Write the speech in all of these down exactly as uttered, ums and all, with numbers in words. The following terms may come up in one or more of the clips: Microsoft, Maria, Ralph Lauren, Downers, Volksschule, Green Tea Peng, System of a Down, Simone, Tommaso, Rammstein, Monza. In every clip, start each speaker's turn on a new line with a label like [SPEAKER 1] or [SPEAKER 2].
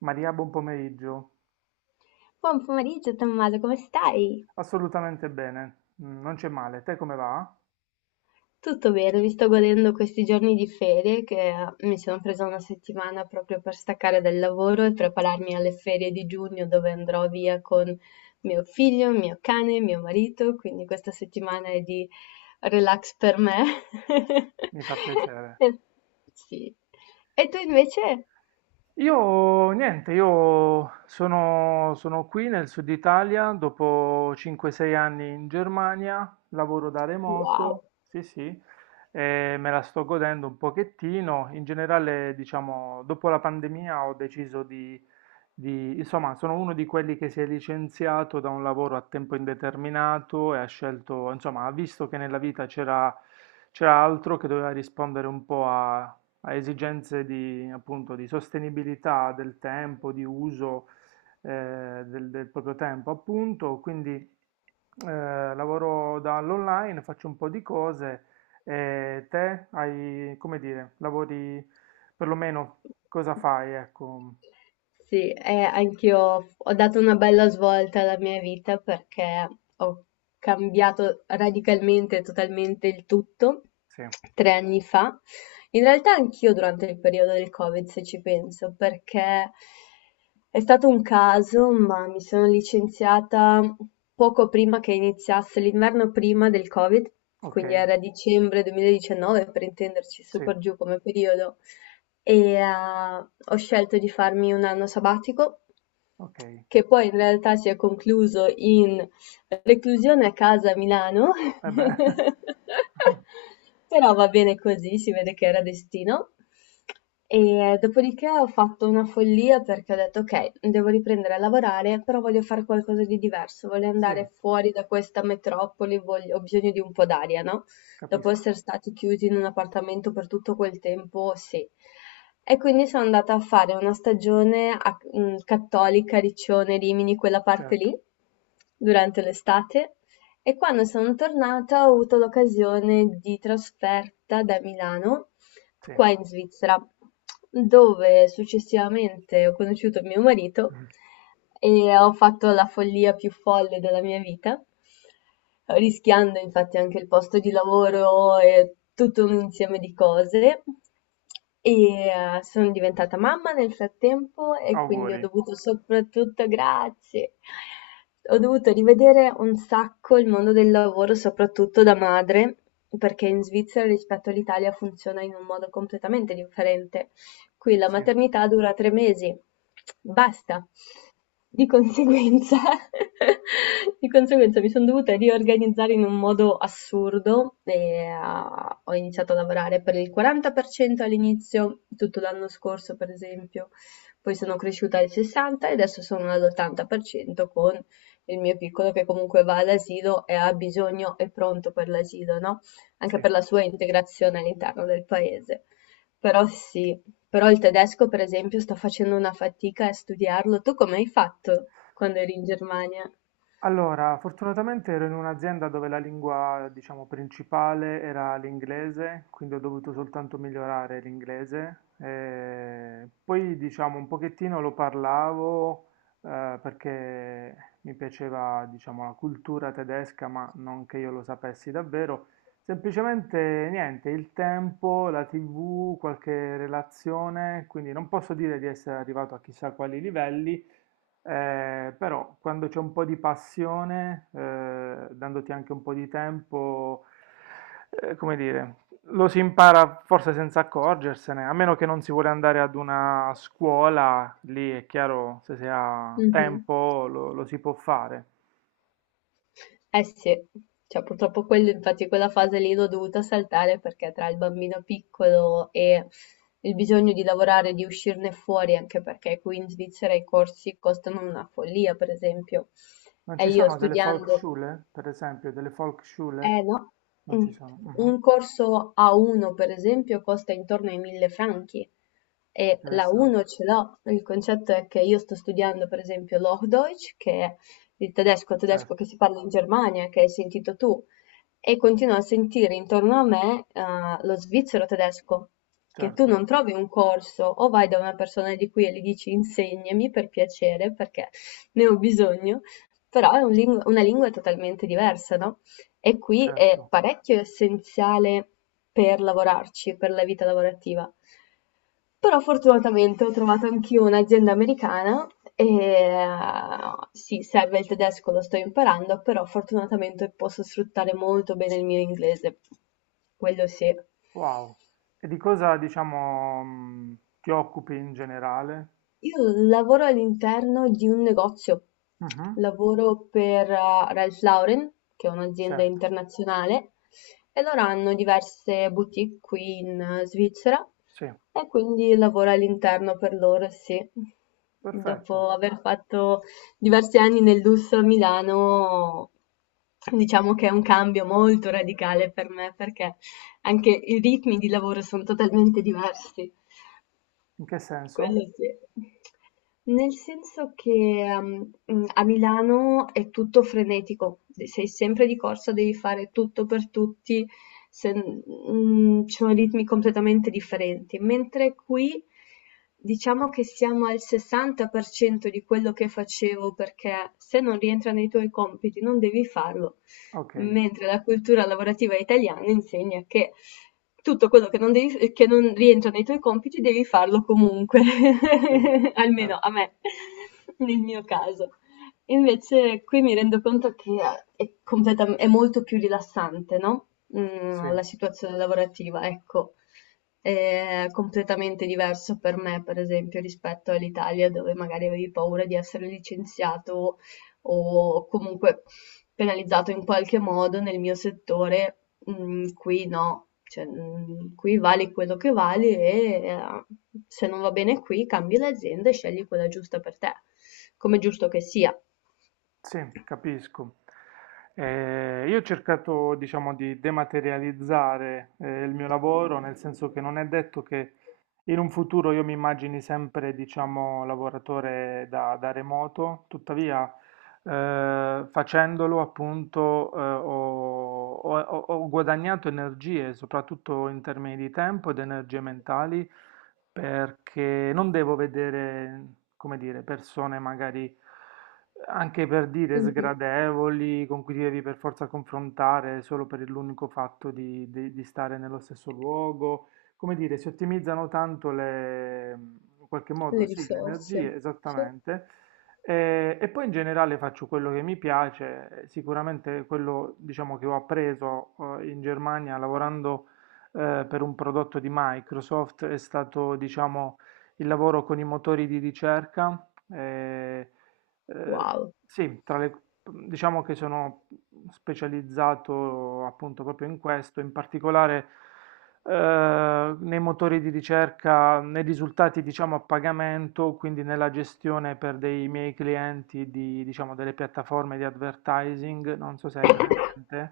[SPEAKER 1] Maria, buon pomeriggio.
[SPEAKER 2] Buon pomeriggio Tommaso, come stai?
[SPEAKER 1] Assolutamente bene, mm, non c'è male. Te come va?
[SPEAKER 2] Tutto bene, mi sto godendo questi giorni di ferie che eh, mi sono presa una settimana proprio per staccare dal lavoro e prepararmi alle ferie di giugno dove andrò via con mio figlio, mio cane, mio marito, quindi questa settimana è di relax per me.
[SPEAKER 1] Mi fa piacere.
[SPEAKER 2] Sì. E tu invece?
[SPEAKER 1] Io niente, io sono, sono qui nel sud Italia dopo cinque sei anni in Germania, lavoro da remoto,
[SPEAKER 2] Wow!
[SPEAKER 1] sì sì, e me la sto godendo un pochettino. In generale, diciamo, dopo la pandemia ho deciso di, di- insomma, sono uno di quelli che si è licenziato da un lavoro a tempo indeterminato e ha scelto, insomma, ha visto che nella vita c'era c'era altro che doveva rispondere un po' a a esigenze di, appunto, di sostenibilità del tempo, di uso eh, del, del proprio tempo, appunto. Quindi eh, lavoro dall'online, faccio un po' di cose e te hai, come dire, lavori perlomeno cosa fai? Ecco,
[SPEAKER 2] Sì, eh, anch'io ho dato una bella svolta alla mia vita perché ho cambiato radicalmente, totalmente il tutto
[SPEAKER 1] sì,
[SPEAKER 2] tre anni fa. In realtà anch'io durante il periodo del Covid, se ci penso, perché è stato un caso, ma mi sono licenziata poco prima che iniziasse l'inverno prima del Covid,
[SPEAKER 1] ok,
[SPEAKER 2] quindi era dicembre duemiladiciannove per intenderci,
[SPEAKER 1] sì,
[SPEAKER 2] super giù come periodo e ah, ho scelto di farmi un anno sabbatico
[SPEAKER 1] ok.
[SPEAKER 2] che poi in realtà si è concluso in reclusione a casa a Milano,
[SPEAKER 1] E beh,
[SPEAKER 2] però va bene così, si vede che era destino. E eh, dopodiché ho fatto una follia perché ho detto ok, devo riprendere a lavorare, però voglio fare qualcosa di diverso, voglio
[SPEAKER 1] sì,
[SPEAKER 2] andare fuori da questa metropoli, voglio- ho bisogno di un po' d'aria, no? Dopo
[SPEAKER 1] capisco,
[SPEAKER 2] essere stati chiusi in un appartamento per tutto quel tempo, sì. E quindi sono andata a fare una stagione a mh, Cattolica, Riccione, Rimini, quella parte
[SPEAKER 1] certo,
[SPEAKER 2] lì, durante l'estate. E quando sono tornata ho avuto l'occasione di trasferta da Milano
[SPEAKER 1] sì.
[SPEAKER 2] qua in Svizzera, dove successivamente ho conosciuto mio marito e ho fatto la follia più folle della mia vita, rischiando infatti anche il posto di lavoro e tutto un insieme di cose. E, ehm, sono diventata mamma nel frattempo e quindi ho
[SPEAKER 1] Auguri,
[SPEAKER 2] dovuto soprattutto grazie. Ho dovuto rivedere un sacco il mondo del lavoro, soprattutto da madre, perché in Svizzera rispetto all'Italia funziona in un modo completamente differente. Qui la
[SPEAKER 1] sì,
[SPEAKER 2] maternità dura tre mesi. Basta. Di conseguenza, di conseguenza mi sono dovuta riorganizzare in un modo assurdo e ah, ho iniziato a lavorare per il quaranta per cento all'inizio, tutto l'anno scorso per esempio, poi sono cresciuta al sessanta per cento e adesso sono all'ottanta per cento con il mio piccolo che comunque va all'asilo e ha bisogno, è pronto per l'asilo, no? Anche per
[SPEAKER 1] sì.
[SPEAKER 2] la sua integrazione all'interno del paese. Però sì, però il tedesco per esempio sto facendo una fatica a studiarlo. Tu come hai fatto quando eri in Germania?
[SPEAKER 1] Allora, fortunatamente ero in un'azienda dove la lingua, diciamo, principale era l'inglese, quindi ho dovuto soltanto migliorare l'inglese. Eh, poi, diciamo, un pochettino lo parlavo, eh, perché mi piaceva, diciamo, la cultura tedesca, ma non che io lo sapessi davvero. Semplicemente niente, il tempo, la tivù, qualche relazione, quindi non posso dire di essere arrivato a chissà quali livelli. Eh, però quando c'è un po' di passione, eh, dandoti anche un po' di tempo, eh, come dire, lo si impara forse senza accorgersene, a meno che non si vuole andare ad una scuola, lì è chiaro, se si ha
[SPEAKER 2] Mh-mh.
[SPEAKER 1] tempo lo, lo si può fare.
[SPEAKER 2] Eh sì, cioè purtroppo quello infatti quella fase lì l'ho dovuta saltare perché tra il bambino piccolo e il bisogno di lavorare, di uscirne fuori, anche perché qui in Svizzera i corsi costano una follia, per esempio.
[SPEAKER 1] Non
[SPEAKER 2] E
[SPEAKER 1] ci
[SPEAKER 2] io
[SPEAKER 1] sono delle
[SPEAKER 2] studiando.
[SPEAKER 1] Volksschule, per esempio, delle Volksschule?
[SPEAKER 2] Eh no.
[SPEAKER 1] Non
[SPEAKER 2] Mm.
[SPEAKER 1] ci sono. mhm,
[SPEAKER 2] Un corso A uno per esempio costa intorno ai mille franchi e l'A uno
[SPEAKER 1] Interessante.
[SPEAKER 2] ce l'ho. Il concetto è che io sto studiando per esempio l'Hochdeutsch, che è il tedesco, tedesco
[SPEAKER 1] Certo,
[SPEAKER 2] che si parla in Germania, che hai sentito tu, e continuo a sentire intorno a me eh, lo svizzero tedesco, che tu
[SPEAKER 1] certo,
[SPEAKER 2] non trovi un corso o vai da una persona di qui e gli dici insegnami per piacere perché ne ho bisogno, però è un lingu- una lingua totalmente diversa, no? E qui è
[SPEAKER 1] certo.
[SPEAKER 2] parecchio essenziale per lavorarci, per la vita lavorativa. Però fortunatamente ho trovato anch'io un'azienda americana e eh, sì, serve il tedesco, lo sto imparando, però fortunatamente posso sfruttare molto bene il mio inglese, quello sì.
[SPEAKER 1] Wow. E di cosa, diciamo, mh, ti occupi in generale?
[SPEAKER 2] Io lavoro all'interno di un negozio,
[SPEAKER 1] Mhm,
[SPEAKER 2] lavoro per eh, Ralph Lauren, che è un'azienda
[SPEAKER 1] certo,
[SPEAKER 2] internazionale, e loro hanno diverse boutique qui in eh, Svizzera
[SPEAKER 1] sì,
[SPEAKER 2] e quindi lavoro all'interno per loro, sì.
[SPEAKER 1] perfetto.
[SPEAKER 2] Dopo aver fatto diversi anni nel lusso a Milano, diciamo che è un cambio molto radicale per me perché anche i ritmi di lavoro sono totalmente diversi.
[SPEAKER 1] In che
[SPEAKER 2] Quello
[SPEAKER 1] senso?
[SPEAKER 2] sì. Nel senso che ehm, mh, a Milano è tutto frenetico, sei sempre di corsa, devi fare tutto per tutti, se- mh, ci sono ritmi completamente differenti, mentre qui diciamo che siamo al sessanta per cento di quello che facevo perché se non rientra nei tuoi compiti non devi farlo,
[SPEAKER 1] Ok,
[SPEAKER 2] mentre la cultura lavorativa italiana insegna che tutto quello che non, devi- che non rientra nei tuoi compiti devi farlo comunque,
[SPEAKER 1] sì,
[SPEAKER 2] almeno
[SPEAKER 1] certo,
[SPEAKER 2] a me, nel mio caso. Invece qui mi rendo conto che è, completam- è molto più rilassante, no?
[SPEAKER 1] sì,
[SPEAKER 2] Mm, la situazione lavorativa, ecco, è completamente diverso per me, per esempio, rispetto all'Italia dove magari avevi paura di essere licenziato o comunque penalizzato in qualche modo nel mio settore, mhmm, qui no, cioè, mhmm, qui vali quello che vali e, ehm, se non va bene qui cambi l'azienda e scegli quella giusta per te, come è giusto che sia.
[SPEAKER 1] sì, capisco. Eh, io ho cercato, diciamo, di dematerializzare, eh, il mio lavoro, nel senso che non è detto che in un futuro io mi immagini sempre, diciamo, lavoratore da, da remoto, tuttavia eh, facendolo appunto eh, ho, ho- ho guadagnato energie, soprattutto in termini di tempo ed energie mentali, perché non devo vedere, come dire, persone magari anche per dire
[SPEAKER 2] Mh-mh.
[SPEAKER 1] sgradevoli, con cui ti devi per forza confrontare solo per l'unico fatto di, di- di stare nello stesso luogo. Come dire, si ottimizzano tanto le, in qualche
[SPEAKER 2] Le
[SPEAKER 1] modo, sì, le
[SPEAKER 2] risorse.
[SPEAKER 1] energie,
[SPEAKER 2] Sì.
[SPEAKER 1] esattamente. Eh, E, poi in generale faccio quello che mi piace, eh, sicuramente quello diciamo, che ho appreso eh, in Germania lavorando eh, per un prodotto di Microsoft è stato diciamo, il lavoro con i motori di ricerca. Eh,
[SPEAKER 2] Wow,
[SPEAKER 1] sì, tra le diciamo che sono specializzato appunto proprio in questo, in particolare eh, nei motori di ricerca, nei risultati diciamo a pagamento, quindi nella gestione per dei miei clienti di, diciamo, delle piattaforme di advertising, non so se hai presente.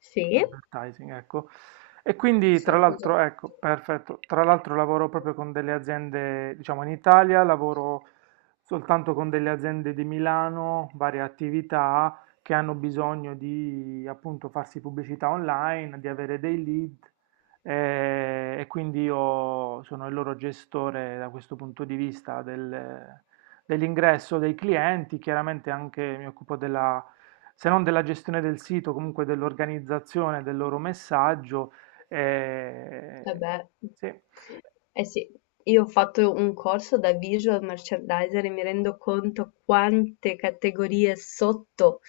[SPEAKER 2] sì.
[SPEAKER 1] Advertising, ecco. E quindi
[SPEAKER 2] So
[SPEAKER 1] tra
[SPEAKER 2] cos'è.
[SPEAKER 1] l'altro, ecco, perfetto, tra l'altro lavoro proprio con delle aziende, diciamo in Italia, lavoro soltanto con delle aziende di Milano, varie attività che hanno bisogno di appunto farsi pubblicità online, di avere dei lead eh, e quindi io sono il loro gestore da questo punto di vista del- dell'ingresso dei clienti, chiaramente anche mi occupo della se non della gestione del sito, comunque dell'organizzazione del loro messaggio. eh,
[SPEAKER 2] Vabbè.
[SPEAKER 1] sì,
[SPEAKER 2] Eh sì, io ho fatto un corso da visual merchandiser e mi rendo conto quante categorie sotto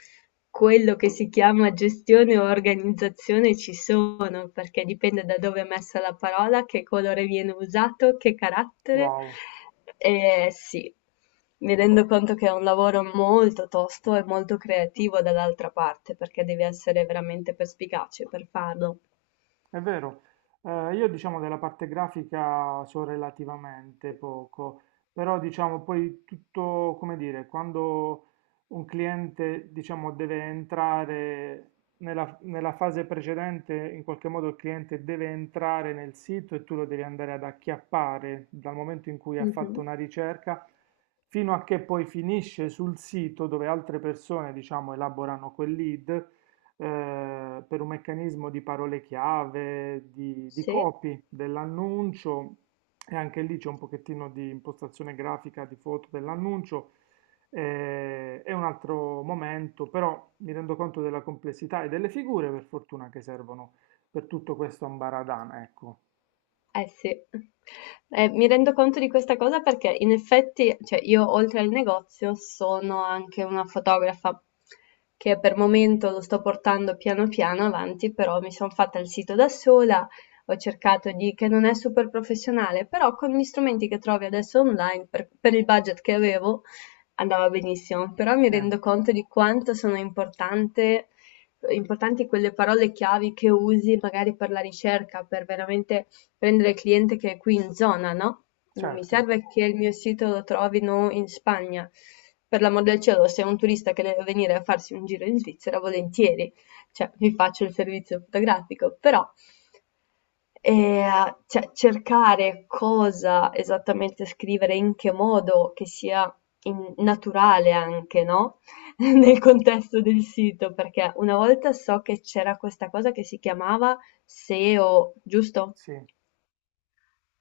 [SPEAKER 2] quello che si chiama gestione o organizzazione ci sono, perché dipende da dove è messa la parola, che colore viene usato, che carattere.
[SPEAKER 1] wow.
[SPEAKER 2] E sì, mi rendo conto che è un lavoro molto tosto e molto creativo dall'altra parte, perché devi essere veramente perspicace per farlo.
[SPEAKER 1] È vero, Eh, io diciamo della parte grafica so relativamente poco, però diciamo poi tutto, come dire, quando un cliente diciamo deve entrare nella, nella fase precedente, in qualche modo il cliente deve entrare nel sito e tu lo devi andare ad acchiappare dal momento in cui ha fatto
[SPEAKER 2] Mhm.
[SPEAKER 1] una ricerca fino a che poi finisce sul sito dove altre persone diciamo elaborano quel lead eh, per un meccanismo di parole chiave, di, di
[SPEAKER 2] Sì.
[SPEAKER 1] copy dell'annuncio e anche lì c'è un pochettino di impostazione grafica di foto dell'annuncio. Eh, è un altro momento, però mi rendo conto della complessità e delle figure, per fortuna, che servono per tutto questo ambaradan, ecco.
[SPEAKER 2] Eh sì, eh, mi rendo conto di questa cosa perché in effetti, cioè io oltre al negozio sono anche una fotografa che per momento lo sto portando piano piano avanti, però mi sono fatta il sito da sola, ho cercato di, che non è super professionale, però con gli strumenti che trovi adesso online, per, per il budget che avevo, andava benissimo, però mi
[SPEAKER 1] Sì,
[SPEAKER 2] rendo conto di quanto sono importante importanti quelle parole chiavi che usi magari per la ricerca, per veramente prendere il cliente che è qui in zona, no? Non mi
[SPEAKER 1] certo,
[SPEAKER 2] serve che il mio sito lo trovino in Spagna. Per l'amor del cielo, se è un turista che deve venire a farsi un giro in Svizzera, volentieri, cioè vi faccio il servizio fotografico, però eh, cioè, cercare cosa esattamente scrivere, in che modo, che sia in- naturale anche, no? Nel
[SPEAKER 1] certo,
[SPEAKER 2] contesto del sito, perché una volta so che c'era questa cosa che si chiamava SEO, giusto?
[SPEAKER 1] sì,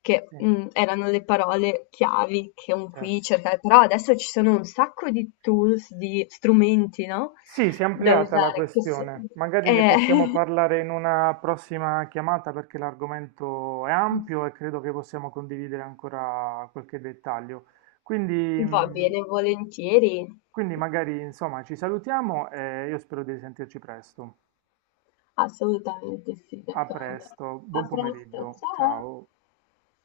[SPEAKER 2] Che,
[SPEAKER 1] sì,
[SPEAKER 2] mhmm, erano le parole chiavi che un
[SPEAKER 1] certo.
[SPEAKER 2] qui cerca, però adesso ci sono un sacco di tools, di strumenti, no,
[SPEAKER 1] Sì, si è
[SPEAKER 2] da
[SPEAKER 1] ampliata la
[SPEAKER 2] usare che s
[SPEAKER 1] questione. Magari ne
[SPEAKER 2] eh,
[SPEAKER 1] possiamo parlare in una prossima chiamata perché l'argomento è ampio e credo che possiamo condividere ancora qualche dettaglio. Quindi,
[SPEAKER 2] va
[SPEAKER 1] mh,
[SPEAKER 2] bene, volentieri.
[SPEAKER 1] quindi magari insomma ci salutiamo e io spero di risentirci presto.
[SPEAKER 2] Assolutamente sì,
[SPEAKER 1] A
[SPEAKER 2] d'accordo.
[SPEAKER 1] presto, buon
[SPEAKER 2] A presto,
[SPEAKER 1] pomeriggio,
[SPEAKER 2] ciao.
[SPEAKER 1] ciao.